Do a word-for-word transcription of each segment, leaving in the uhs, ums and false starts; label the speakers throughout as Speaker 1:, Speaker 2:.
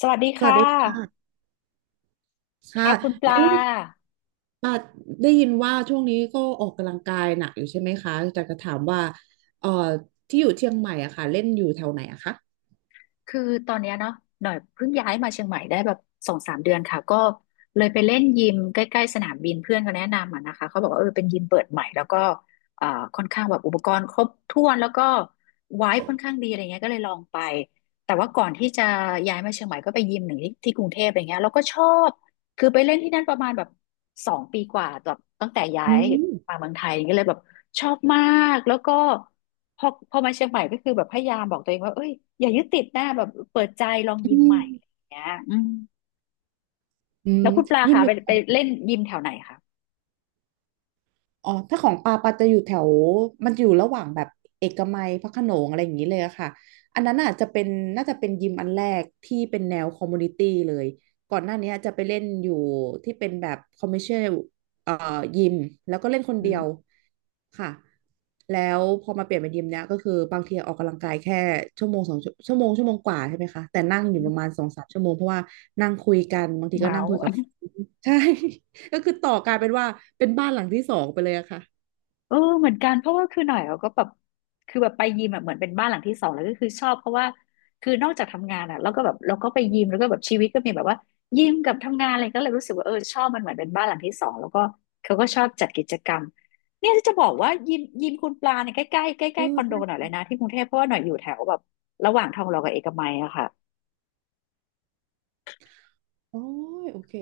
Speaker 1: สวัสดี
Speaker 2: สวัส
Speaker 1: ค่ะ
Speaker 2: ดีค่ะค่ะ
Speaker 1: ค่ะคุณปลา
Speaker 2: อุ้มอ่าได้ยินว่าช่วงนี้ก็ออกกำลังกายหนักอยู่ใช่ไหมคะแต่จะถามว่าเอ่อที่อยู่เชียงใหม่อะค่ะเล่นอยู่แถวไหนอะคะ
Speaker 1: คือตอนเนี้ยเนาะหน่อยเพิ่งย้ายมาเชียงใหม่ได้แบบสองสามเดือนค่ะก็เลยไปเล่นยิมใกล้ๆสนามบินเพื่อนเขาแนะนำอ่ะนะคะเขาบอกว่าเออเป็นยิมเปิดใหม่แล้วก็เอ่อค่อนข้างแบบอุปกรณ์ครบถ้วนแล้วก็ไว้ค่อนข้างดีอะไรเงี้ยก็เลยลองไปแต่ว่าก่อนที่จะย้ายมาเชียงใหม่ก็ไปยิมหนึ่งที่ที่กรุงเทพอะไรเงี้ยแล้วก็ชอบคือไปเล่นที่นั่นประมาณแบบสองปีกว่าแบบตั้งแต่ย้า
Speaker 2: อื
Speaker 1: ยมา
Speaker 2: ม
Speaker 1: เมืองไทยก็เลยแบบชอบมากแล้วก็ พอพอมาเชียงใหม่ก็คือแบบพยายามบอกตัวเองว่าเอ้ยอย่ายึดติดหน้าแบบเปิดใจลองยิ
Speaker 2: อื
Speaker 1: มให
Speaker 2: ม
Speaker 1: ม่อะไรอย่างเงี้ยอืม
Speaker 2: อืม
Speaker 1: แล้วคุณปลา
Speaker 2: ยิม
Speaker 1: คะ
Speaker 2: อ
Speaker 1: ไป
Speaker 2: ยู่
Speaker 1: ไปเล่นยิมแถวไหนคะ
Speaker 2: อ๋อถ้าของปาปาจะอยู่แถวมันจะอยู่ระหว่างแบบเอกมัยพระโขนงอะไรอย่างนี้เลยอะค่ะอันนั้นอาจจะเป็นน่าจะเป็นยิมอันแรกที่เป็นแนวคอมมูนิตี้เลย ก่อนหน้านี้จะไปเล่นอยู่ที่เป็นแบบคอมเมอร์เชียลเอ่อยิมแล้วก็เล่นคน
Speaker 1: อื
Speaker 2: เดียว
Speaker 1: ม
Speaker 2: ค่ะแล้วพอมาเปลี่ยนเป็นยิมเนี้ยก็คือบางทีออกกำลังกายแค่ชั่วโมงสองชั่วโมงชั่วโมงกว่าใช่ไหมคะแต่นั่งอยู่ประมาณสองสามชั่วโมงเพราะว่านั่งคุยกันบางทีก็
Speaker 1: เมา
Speaker 2: นั่งคุ
Speaker 1: ส์
Speaker 2: ยกับ ใช่ ก็คือต่อกลายเป็นว่าเป็นบ้านหลังที่สองไปเลยอะค่ะ
Speaker 1: เออเหมือนกันเพราะว่าคือหน่อยเราก็แบบคือแบบไปยิมอะเหมือนเป็นบ้านหลังที่สองแล้วก็คือชอบเพราะว่าคือนอกจากทำงานอะเราก็แบบเราก็ไปยิมแล้วก็แบบชีวิตก็มีแบบว่ายิมกับทำงานอะไรก็เลยรู้สึกว่าเออชอบมันเหมือนเป็นบ้านหลังที่สองแล้วก็เขาก็ชอบจัดกิจกรรมเนี่ยจะบอกว่ายิมยิมคุณปลาเนี่ยใกล้ใกล้ใกล้ใก
Speaker 2: เออ
Speaker 1: ล้ๆคอนโดหน่
Speaker 2: ใช่
Speaker 1: อยเลยนะที่กรุงเทพเพราะว่าหน่อยอยู่แถวแบบระหว่างทองหล่อกับเอกมัยอะค่ะ
Speaker 2: โอ้ยโอเค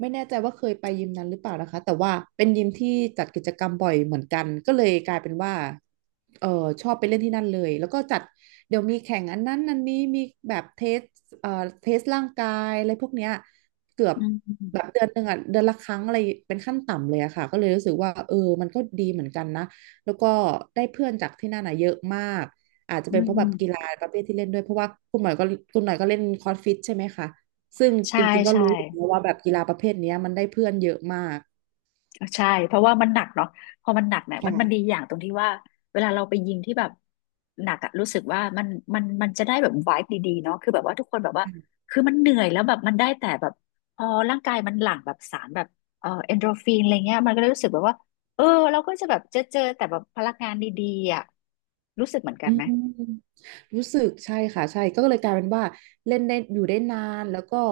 Speaker 2: ไม่แน่ใจว่าเคยไปยิมนั้นหรือเปล่านะคะแต่ว่าเป็นยิมที่จัดกิจกรรมบ่อยเหมือนกันก็เลยกลายเป็นว่าเออชอบไปเล่นที่นั่นเลยแล้วก็จัดเดี๋ยวมีแข่งอันนั้นอันนี้มีแบบเทสเอ่อเทสร่างกายอะไรพวกเนี้ยเกือบ
Speaker 1: อื
Speaker 2: แบบ
Speaker 1: ม
Speaker 2: เดือนหนึ่งอ่ะเดือนละครั้งอะไรเป็นขั้นต่ำเลยอะค่ะก็เลยรู้สึกว่าเออมันก็ดีเหมือนกันนะแล้วก็ได้เพื่อนจากที่นั่นอ่ะเยอะมากอาจจะ
Speaker 1: อื
Speaker 2: เป็นเพราะแบ
Speaker 1: ม
Speaker 2: บกีฬาประเภทที่เล่นด้วยเพราะว่าคุณหน่อยก็คุณหน่อยก็เล่นคอร์สฟิตใช่ไหมคะ ซึ่ง
Speaker 1: ใช่
Speaker 2: จริงๆ ก็
Speaker 1: ใช่
Speaker 2: รู้อยู่แล้วว่าแบบกีฬาประเภทเนี้ยมันได้เพื่อนเยอะมาก
Speaker 1: ใช่ เพราะว่ามันหนักเนาะพอมันหนักเนี่ยมันมันดี
Speaker 2: ค่ะ
Speaker 1: อย่างตรงที่ว่าเวลาเราไปยิงที่แบบหนักอะรู้สึกว่ามันมันมันจะได้แบบไวบ์ดีๆเนาะคือแบบว่าทุกคนแบบว่าคือมันเหนื่อยแล้วแบบมันได้แต่แบบพอร่างกายมันหลั่งแบบสารแบบเอ่อเอนโดรฟินอะไรเงี้ยมันก็เลยรู้สึกแบบว่าเออเราก็จะแบบเจอเจอแต่แบบพลังงานดีๆอะรู้สึกเหมือนกัน
Speaker 2: อื
Speaker 1: ไหม
Speaker 2: มรู้สึกใช่ค่ะใช่ก็เลยกลายเป็นว่าเล่นได้อยู่ได้นานแล้วก็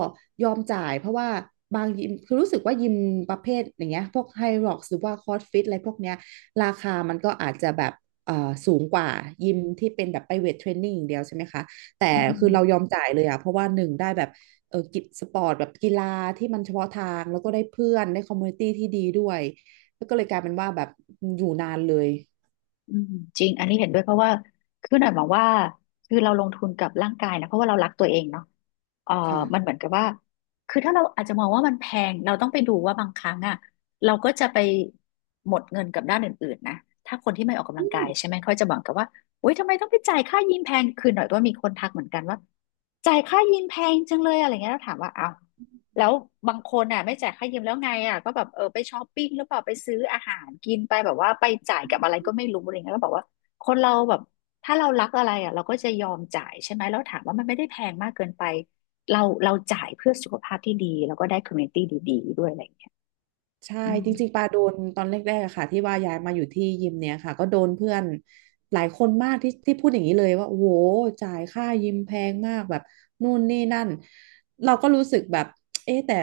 Speaker 2: ยอมจ่ายเพราะว่าบางยิมคือรู้สึกว่ายิมประเภทอย่างเงี้ยพวกไฮร็อกหรือว่าคอร์สฟิตอะไรพวกเนี้ยราคามันก็อาจจะแบบเอ่อสูงกว่ายิมที่เป็นแบบไปเวทเทรนนิ่งอย่างเดียวใช่ไหมคะแต่
Speaker 1: อื
Speaker 2: คือเราย
Speaker 1: ม
Speaker 2: อมจ่ายเลยอ่ะเพราะว่าหนึ่งได้แบบเออกิจสปอร์ตแบบกีฬาที่มันเฉพาะทางแล้วก็ได้เพื่อนได้คอมมูนิตี้ที่ดีด้วยแล้วก็เลยกลายเป็นว่าแบบอยู่นานเลย
Speaker 1: อืมจริงอันนี้เห็นด้วยเพราะว่าคือหน่อยมองว่าคือเราลงทุนกับร่างกายนะเพราะว่าเรารักตัวเองเนาะเออมันเหมือ
Speaker 2: ค่ะ
Speaker 1: นกับว่าคือถ้าเราอาจจะมองว่ามันแพงเราต้องไปดูว่าบางครั้งอ่ะเราก็จะไปหมดเงินกับด้านอื่นๆนะถ้าคนที่ไม่ออกกำลังกายใช่ไหมเขาจะบอกกับว่าโอ๊ยทำไมต้องไปจ่ายค่ายิมแพงคือหน่อยว่ามีคนทักเหมือนกันว่าจ่ายค่ายิมแพงจังเลยอะไรเงี้ยแล้วถามว่าเอา แล้วบางคนอ่ะไม่จ่ายค่ายืมแล้วไงอ่ะก็แบบเออไปช้อปปิ้งหรือเปล่าไปซื้ออาหารกินไปแบบว่าไปจ่ายกับอะไรก็ไม่รู้อะไรเงี้ยก็บอกว่าคนเราแบบถ้าเรารักอะไรอ่ะเราก็จะยอมจ่ายใช่ไหมแล้วถามว่ามันไม่ได้แพงมากเกินไปเราเราจ่ายเพื่อสุขภาพที่ดีแล้วก็ได้คอมมูนิตี้ดีๆด้วยอะไรอย่างเงี้ย
Speaker 2: ใช่
Speaker 1: อืม
Speaker 2: จริงๆปาโดนตอนแรกๆอะค่ะที่ว่าย้ายมาอยู่ที่ยิมเนี่ยค่ะก็โดนเพื่อนหลายคนมากที่ที่พูดอย่างนี้เลยว่าโอ้โหจ่ายค่ายิมแพงมากแบบนู่นนี่นั่นเราก็รู้สึกแบบเอ๊ะแต่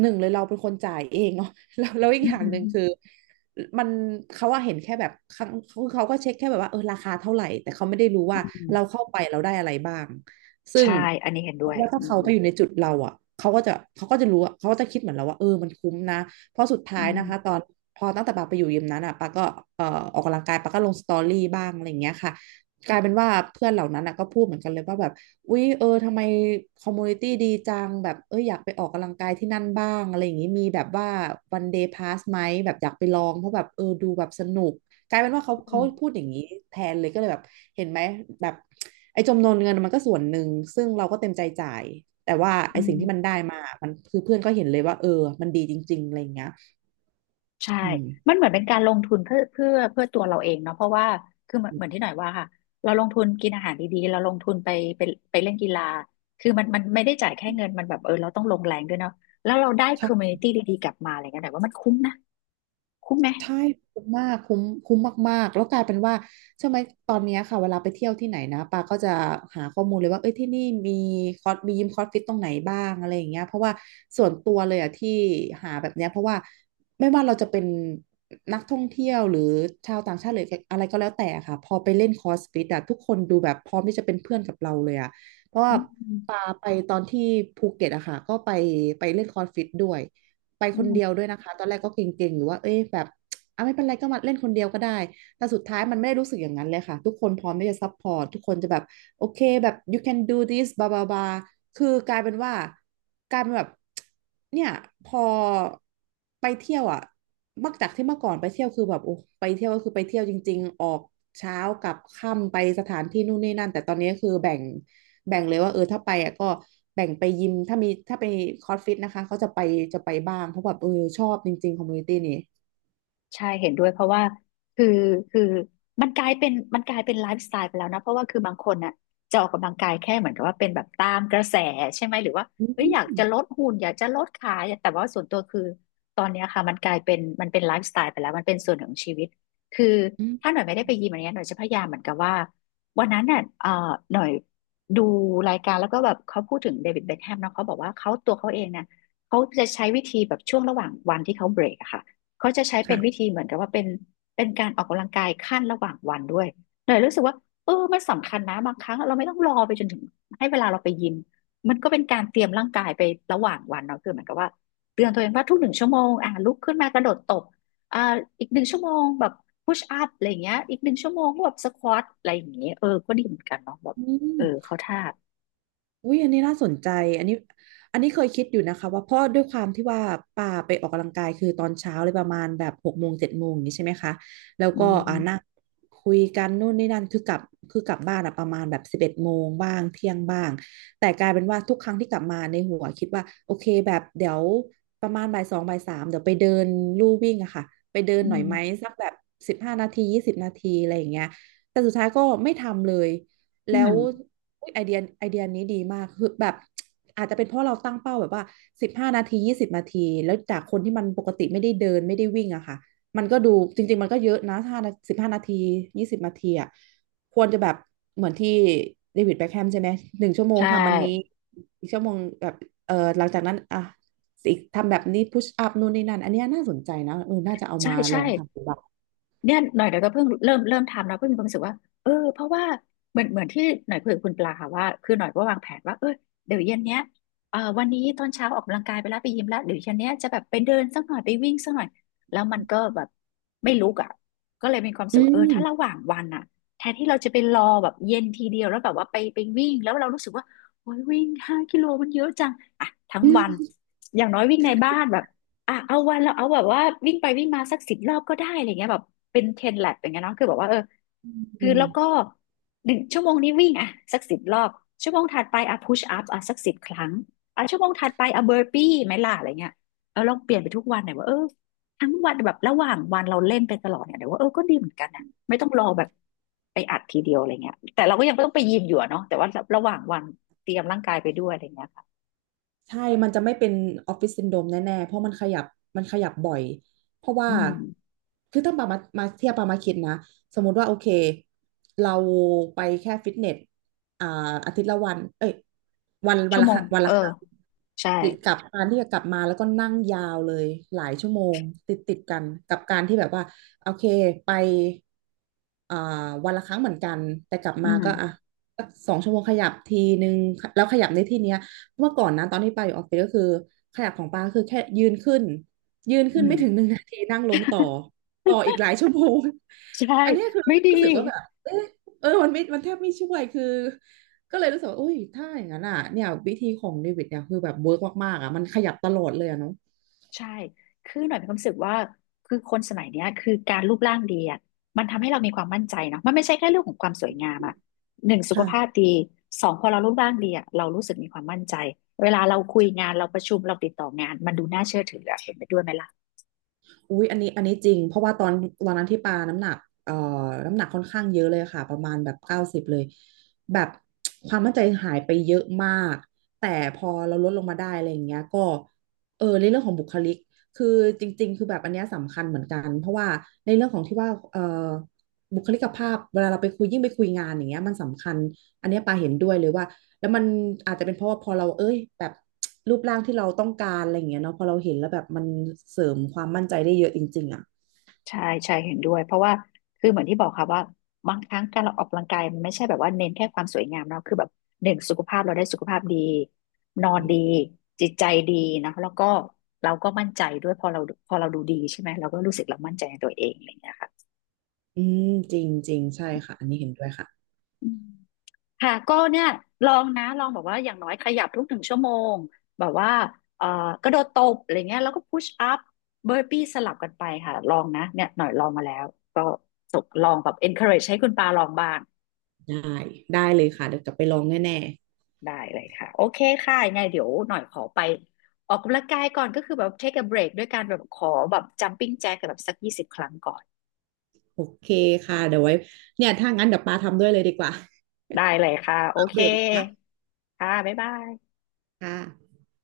Speaker 2: หนึ่งเลยเราเป็นคนจ่ายเองเนาะ แล้วแล้วอีก
Speaker 1: อื
Speaker 2: อย่างหนึ่งคือ
Speaker 1: ม
Speaker 2: มันเขาว่าเห็นแค่แบบครั้งเขาเขาก็เช็คแค่แบบว่าเออราคาเท่าไหร่แต่เขาไม่ได้รู้
Speaker 1: อื
Speaker 2: ว่าเรา
Speaker 1: ม
Speaker 2: เข้าไปเราได้อะไรบ้างซึ่ง
Speaker 1: ใช่อันนี้เห็นด้วย
Speaker 2: ว่า
Speaker 1: อื
Speaker 2: ถ้าเขา
Speaker 1: ม
Speaker 2: ไปอยู่ในจุดเราอ่ะเขาก็จะเขาก็จะรู้อะเขาก็จะคิดเหมือนเราว่าเออมันคุ้มนะ เพราะสุด
Speaker 1: อื
Speaker 2: ท้าย
Speaker 1: ม
Speaker 2: นะคะตอนพอตั้งแต่ปาไปอยู่ยิมนั้นอ่ะปาก็เอ่อออกกำลังกายปาก็ลงสตอรี่บ้างอะไรอย่างเงี้ยค่ะกลายเป็นว่าเพื่อนเหล่านั้นอ่ะก็พูดเหมือนกันเลยว่าแบบอุ๊ยเออทำไมคอมมูนิตี้ดีจังแบบเอออยากไปออกกำลังกายที่นั่นบ้างอะไรอย่างงี้มีแบบว่าวันเดย์พาสไหมแบบอยากไปลองเพราะแบบเออดูแบบสนุก กลายเป็นว่าเขา
Speaker 1: อื
Speaker 2: เขา
Speaker 1: ม
Speaker 2: พูดอย่างนี้แทนเลยก็เลยแบบเห็นไหมแบบไอ้จำนวนเงินมันก็ส่วนหนึ่งซึ่งเราก็เต็มใจจ่ายแต่ว่า
Speaker 1: อื
Speaker 2: ไอ้สิ่ง
Speaker 1: ม
Speaker 2: ที่มันได้มามันคือเพื่อนก็เห็นเลยว่าเออมันดีจริงๆอะไรอย่างเงี้ย
Speaker 1: ใช่
Speaker 2: อืม
Speaker 1: มันเหมือนเป็นการลงทุนเพื่อเพื่อเพื่อตัวเราเองเนาะเพราะว่าคือเหมือนเหมือนที่หน่อยว่าค่ะเราลงทุนกินอาหารดีๆ เราลงทุนไปไปไปเล่นกีฬาคือมันมันไม่ได้จ่ายแค่เงินมันแบบเออเราต้องลงแรงด้วยเนาะแล้วเราได้คอมมูนิ
Speaker 2: ใช่
Speaker 1: ตี้ดีๆกลับมาอะไรเงี้ยหน่อยว่ามันคุ้มนะคุ้มไหม
Speaker 2: ใช่คุ้มมากคุ้มคุ้มมากๆแล้วกลายเป็นว่าใช่ไหมตอนเนี้ยค่ะเวลาไปเที่ยวที่ไหนนะปาก็จะหาข้อมูลเลยว่าเอ้ยที่นี่มีคอร์สมียิมคอร์สฟิตตรงไหนบ้างอะไรอย่างเงี้ยเพราะว่าส่วนตัวเลยอะที่หาแบบเนี้ยเพราะว่าไม่ว่าเราจะเป็นนักท่องเที่ยวหรือชาวต่างชาติหรืออะไรก็แล้วแต่ค่ะพอไปเล่นคอร์สฟิตอะทุกคนดูแบบพร้อมที่จะเป็นเพื่อนกับเราเลยอะเพราะว่า
Speaker 1: อืม
Speaker 2: ไปตอนที่ภูเก็ตอะค่ะก็ไปไปเล่นคอร์สฟิตด้วยไป
Speaker 1: อื
Speaker 2: คนเดียว
Speaker 1: ม
Speaker 2: ด้วยนะคะตอนแรกก็เกรงๆอยู่ว่าเอ้ยแบบอ่ะไม่เป็นไรก็มาเล่นคนเดียวก็ได้แต่สุดท้ายมันไม่ได้รู้สึกอย่างนั้นเลยค่ะทุกคนพร้อมที่จะซัพพอร์ตทุกคนจะแบบโอเคแบบ you can do this บาบาบาคือกลายเป็นว่ากลายเป็นแบบเนี่ยพอไปเที่ยวอ่ะเมื่อจากที่เมื่อก่อนไปเที่ยวคือแบบโอ้ไปเที่ยวก็คือไปเที่ยวจริงๆออกเช้ากลับค่ำไปสถานที่นู่นนี่นั่นแต่ตอนนี้คือแบ่ง แบ่งเลยว่าเออถ้าไปอ่ะก็แบ่งไปยิมถ้ามีถ้าไปคอร์สฟิตนะคะเขาจะไปจะไปบ้างเพราะแบบเออชอบจริงๆคอมมูนิตี้นี่
Speaker 1: ใช่เห็นด้วยเพราะว่าคือคือมันกลายเป็นมันกลายเป็นไลฟ์สไตล์ไปแล้วนะเพราะว่าคือบางคนน่ะจะออกกำลังกายแค่เหมือนกับว่าเป็นแบบตามกระแสใช่ไหมหรือว่า
Speaker 2: อื
Speaker 1: เอ้ยอยาก
Speaker 2: ม
Speaker 1: จะลดหุ่นอยากจะลดขาอยากแต่ว่าส่วนตัวคือตอนเนี้ยค่ะมันกลายเป็นมันเป็นไลฟ์สไตล์ไปแล้วมันเป็นส่วนหนึ่งของชีวิตคือ
Speaker 2: อืม
Speaker 1: ถ้าหน่อยไม่ได้ไปยิมอันเนี้ยหน่อยจะพยายามเหมือนกับว่าวันนั้นน่ะเอ่อหน่อยดูรายการแล้วก็แบบเขาพูดถึงเดวิดเบ็คแฮมเนาะเขาบอกว่าเขาตัวเขาเองเนี่ยเขาจะใช้วิธีแบบช่วงระหว่างวันที่เขาเบรกอะค่ะ เขาจะใช้เป็
Speaker 2: ค่ะ
Speaker 1: นวิธีเหมือนกับว่าเป็นเป็นการออกกำลังกายขั้นระหว่างวันด้วยหน่อยรู้สึกว่าเออมันสำคัญนะบางครั้งเราไม่ต้องรอไปจนถึงให้เวลาเราไปยิมมันก็เป็นการเตรียมร่างกายไประหว่างวันเนาะคือเหมือนกับว่าเตือนตัวเองว่าทุกหนึ่งชั่วโมงอ่ะลุกขึ้นมากระโดดตบอ่าอีกหนึ่งชั่วโมงแบบพุชอัพอะไรอย่างเงี้ยอีกหนึ่งชั่วโมงก็แบบสควอตอะไรอย่างเงี้ยเออก็ดีเหมือนกันเนาะแบบ
Speaker 2: อื
Speaker 1: เออ
Speaker 2: ม
Speaker 1: เขาท่า
Speaker 2: อุ้ยอันนี้น่าสนใจอันนี้อันนี้เคยคิดอยู่นะคะว่าเพราะด้วยความที่ว่าป่าไปออกกำลังกายคือตอนเช้าเลยประมาณแบบหกโมงเจ็ดโมงอย่างนี้ใช่ไหมคะแล้ว
Speaker 1: อื
Speaker 2: ก็อ่านั่ง
Speaker 1: ม
Speaker 2: คุยกันนู่นนี่นั่นคือกลับคือกลับบ้านอะประมาณแบบสิบเอ็ดโมงบ้างเที่ยงบ้างแต่กลายเป็นว่าทุกครั้งที่กลับมาในหัวคิดว่าโอเคแบบเดี๋ยวประมาณบ่ายสองบ่ายสามเดี๋ยวไปเดินลู่วิ่งอะค่ะไปเดิน
Speaker 1: อื
Speaker 2: หน่อย
Speaker 1: ม
Speaker 2: ไหมสักแบบสิบห้านาทียี่สิบนาทีอะไรอย่างเงี้ยแต่สุดท้ายก็ไม่ทำเลย
Speaker 1: อื
Speaker 2: แล้ว
Speaker 1: ม
Speaker 2: อุ๊ยไอเดียไอเดียนี้ดีมากคือแบบอาจจะเป็นเพราะเราตั้งเป้าแบบว่าสิบห้านาทียี่สิบนาทีแล้วจากคนที่มันปกติไม่ได้เดินไม่ได้วิ่งอะค่ะมันก็ดูจริงๆมันก็เยอะนะถ้าสิบห้านาทียี่สิบนาทีอะควรจะแบบเหมือนที่เดวิดแบ็คแฮมใช่ไหมหนึ่งชั่วโม
Speaker 1: ใช
Speaker 2: งทำอันนี้
Speaker 1: ่
Speaker 2: อีกชั่วโมงแบบเออหลังจากนั้นอ่ะอีกทำแบบนี้พุชอัพนู่นนี่นั่นอันเนี้ยน่าสนใจนะเออน่าจะเอา
Speaker 1: ใช่
Speaker 2: มาล
Speaker 1: ใช่
Speaker 2: องทำดูบ้าง
Speaker 1: เนี่ยหน่อยเดี๋ยวก็เพิ่งเริ่มเริ่มทำแล้วเพิ่งมีความรู้สึกว่าเออเพราะว่าเหมือนเหมือนที่หน่อยคุยกับคุณปลาค่ะว่าคือหน่อยก็วางแผนว่าเออเดี๋ยวเย็นเนี้ยเอ่อวันนี้ตอนเช้าออกกำลังกายไปแล้วไปยิมแล้วเดี๋ยวเย็นเนี้ยจะแบบไปเดินสักหน่อยไปวิ่งสักหน่อยแล้วมันก็แบบไม่ลุกอ่ะก็เลยมีความรู้สึ
Speaker 2: อื
Speaker 1: กว่าเออ
Speaker 2: ม
Speaker 1: ถ้าระหว่างวันอ่ะแทนที่เราจะไปรอแบบเย็นทีเดียวแล้วแบบว่าไปไปวิ่งแล้วเรารู้สึกว่าโอ้ยวิ่งห้ากิโลมันเยอะจังอ่ะทั้งวันอย่างน้อยวิ่งในบ้านแบบ อ่ะเอาวันเราเอาแบบว่าวิ่งไปวิ่งมาสักสิบรอบก็ได้อะไรเงี้ยแบบเป็นเทนแลบอย่างเงี้ยเนาะคือแบบว่าเออ
Speaker 2: อื
Speaker 1: คือแล้วก็
Speaker 2: ม
Speaker 1: หนึ่งชั่วโมงนี้วิ่งอ่ะสักสิบรอบชั่วโมงถัดไปอ่ะพุชอัพอ่ะสักสิบครั้งอ่ะชั่วโมงถัดไปอ่ะเบอร์ปี้ไหมล่ะอะไรเงี้ยเออลองเปลี่ยนไปทุกวันหน่อยว่าเออทั้งวันแบบระหว่างวันเราเล่นไปตลอดเนี่ยเดี๋ยวว่าเออก็ดีเหมือนกันนะไม่ต้องรอแบบไปอัดทีเดียวอะไรเงี้ยแต่เราก็ยังไม่ต้องไปยิมอยู่อะเนาะแต่ว่าระหว่างวันเตรียมร่างกายไปด้วยอะไรเงี้ยค่ะ
Speaker 2: ใช่ มันจะไม่เป็นออฟฟิศซินโดรมแน่ๆ เพราะมันขยับ มันขยับบ่อย เพราะว่า
Speaker 1: อืม
Speaker 2: คือถ้าปามามาเทียบปามาคิดนะ สมมุติว่าโอเค เราไปแค่ฟิตเนสอ่าอาทิตย์ละวันเอ้ยวันวั
Speaker 1: ชั่
Speaker 2: น
Speaker 1: ว
Speaker 2: ละ
Speaker 1: โม
Speaker 2: ครั้
Speaker 1: ง
Speaker 2: งวัน
Speaker 1: เอ
Speaker 2: ละ
Speaker 1: อ
Speaker 2: ครั้ง
Speaker 1: ใช่
Speaker 2: กับการที่จะกลับมาแล้วก็นั่งยาวเลยหลายชั่วโมงติดติดกัน กับการที่แบบว่า โอเค ไปอ่าวันละครั้งเหมือนกัน แต่กลับ
Speaker 1: อื
Speaker 2: มา
Speaker 1: ม
Speaker 2: ก็อ่ะสักสองชั่วโมงขยับทีนึงแล้วขยับในที่เนี้ย เมื่อก่อนนะตอนที่ปาอยู่ออฟฟิศก็คือขยับของปาคือแค่ยืนขึ้นยืน
Speaker 1: อื
Speaker 2: ขึ้นไม่ถึ
Speaker 1: ม
Speaker 2: งหนึ่งนาทีนั่งลงต่อต่ออีกหลายชั่วโมง
Speaker 1: ใช่
Speaker 2: อันเนี้ยคือ
Speaker 1: ไม่ดี
Speaker 2: รู้สึกว่าแบบเอะเออมันไม่มันแทบไม่ช่วยคือก็เลยรู้สึกว่าอุ้ยถ้าอย่างนั้นอ่ะเนี่ยวิธีของเดวิดเนี่ยคือแบบเวิร์กมากๆอ่ะมันขยับตลอดเลยอะเนาะ
Speaker 1: ใช่คือหน่อยมีความรู้สึกว่าคือคนสมัยเนี้ยคือการรูปร่างดีอ่ะมันทำให้เรามีความมั่นใจเนาะมันไม่ใช่แค่เรื่องของความสวยงามอ่ะหนึ่งสุขภาพ
Speaker 2: ค่ะ
Speaker 1: ดีสองพอเรารูปร่างดีอ่ะเรารู้สึกมีความมั่นใจเวลาเราคุยงานเราประชุมเราติดต่องานมันดูน่าเชื่อถืออะเห็นไปด้วยไหมล่ะ
Speaker 2: อุ๊ยอันนี้อันนี้จริงเพราะว่าตอนตอนนั้นที่ปาน้ำหนักเอ่อน้ำหนักค่อนข้างเยอะเลยค่ะประมาณแบบเก้าสิบเลยแบบความมั่นใจหายไปเยอะมากแต่พอเราลดลงมาได้อะไรอย่างเงี้ยก็เออในเรื่องของบุคลิกคือจริงๆคือแบบอันเนี้ยสำคัญเหมือนกันเพราะว่าในเรื่องของที่ว่าเอ่อบุคลิกภาพเวลาเราไปคุยยิ่งไปคุยงานอย่างเงี้ยมันสำคัญอันเนี้ยปาเห็นด้วยเลยว่า แล้วมันอาจจะเป็นเพราะว่าพอเราเอ้ยแบบรูปร่างที่เราต้องการอะไรอย่างเงี้ยเนาะพอเราเห็นแล้วแบบมันเสริมความมั่นใจได้เยอะจริงๆอ่ะ
Speaker 1: ใช่ใช่เห็นด้วยเพราะว่าคือเหมือนที่บอกค่ะว่าบางครั้งการเราออกกำลังกายมันไม่ใช่แบบว่าเน้นแค่ความสวยงามเนาะคือแบบหนึ่งสุขภาพเราได้สุขภาพดีนอนดีจิตใจดีนะแล้วก็เราก็มั่นใจด้วยพอเราพอเราดูดีใช่ไหมเราก็รู้สึกเรามั่นใจในตัวเองอะไรอย่างเงี้ยค่ะ
Speaker 2: อืมจริงจริงใช่ค่ะอันนี้เห็นด้วยค่ะ
Speaker 1: อืม ค่ะก็เนี่ยลองนะลองแบบว่าอย่างน้อยขยับทุกหนึ่งชั่วโมงแบบว่าเอ่อกระโดดตบอะไรเงี้ยแล้วก็พุชอัพเบอร์ปี้สลับกันไปค่ะลองนะเนี่ยหน่อยลองมาแล้วก็ส่งลองแบบ encourage ให้คุณปาลองบ้าง
Speaker 2: ได้ได้เลยค่ะเดี๋ยวกลับไปลองแน่
Speaker 1: ได้เลยค่ะโอเคค่ะยังไงเดี๋ยวหน่อยขอไปออกกำลังกายก่อนก็คือแบบ take a break ด้วยการแบบขอแบบ jumping jack แบบสักยี่สิบครั้งก่อน
Speaker 2: ๆโอเคค่ะเดี๋ยวไว้เนี่ยถ้างั้นเดี๋ยวปาทำด้วยเลยดีกว่า
Speaker 1: ได้เลยค่ะโอ
Speaker 2: อัป
Speaker 1: เค
Speaker 2: เดตนะคะ
Speaker 1: ค่ะบ๊ายบาย
Speaker 2: ค่ะ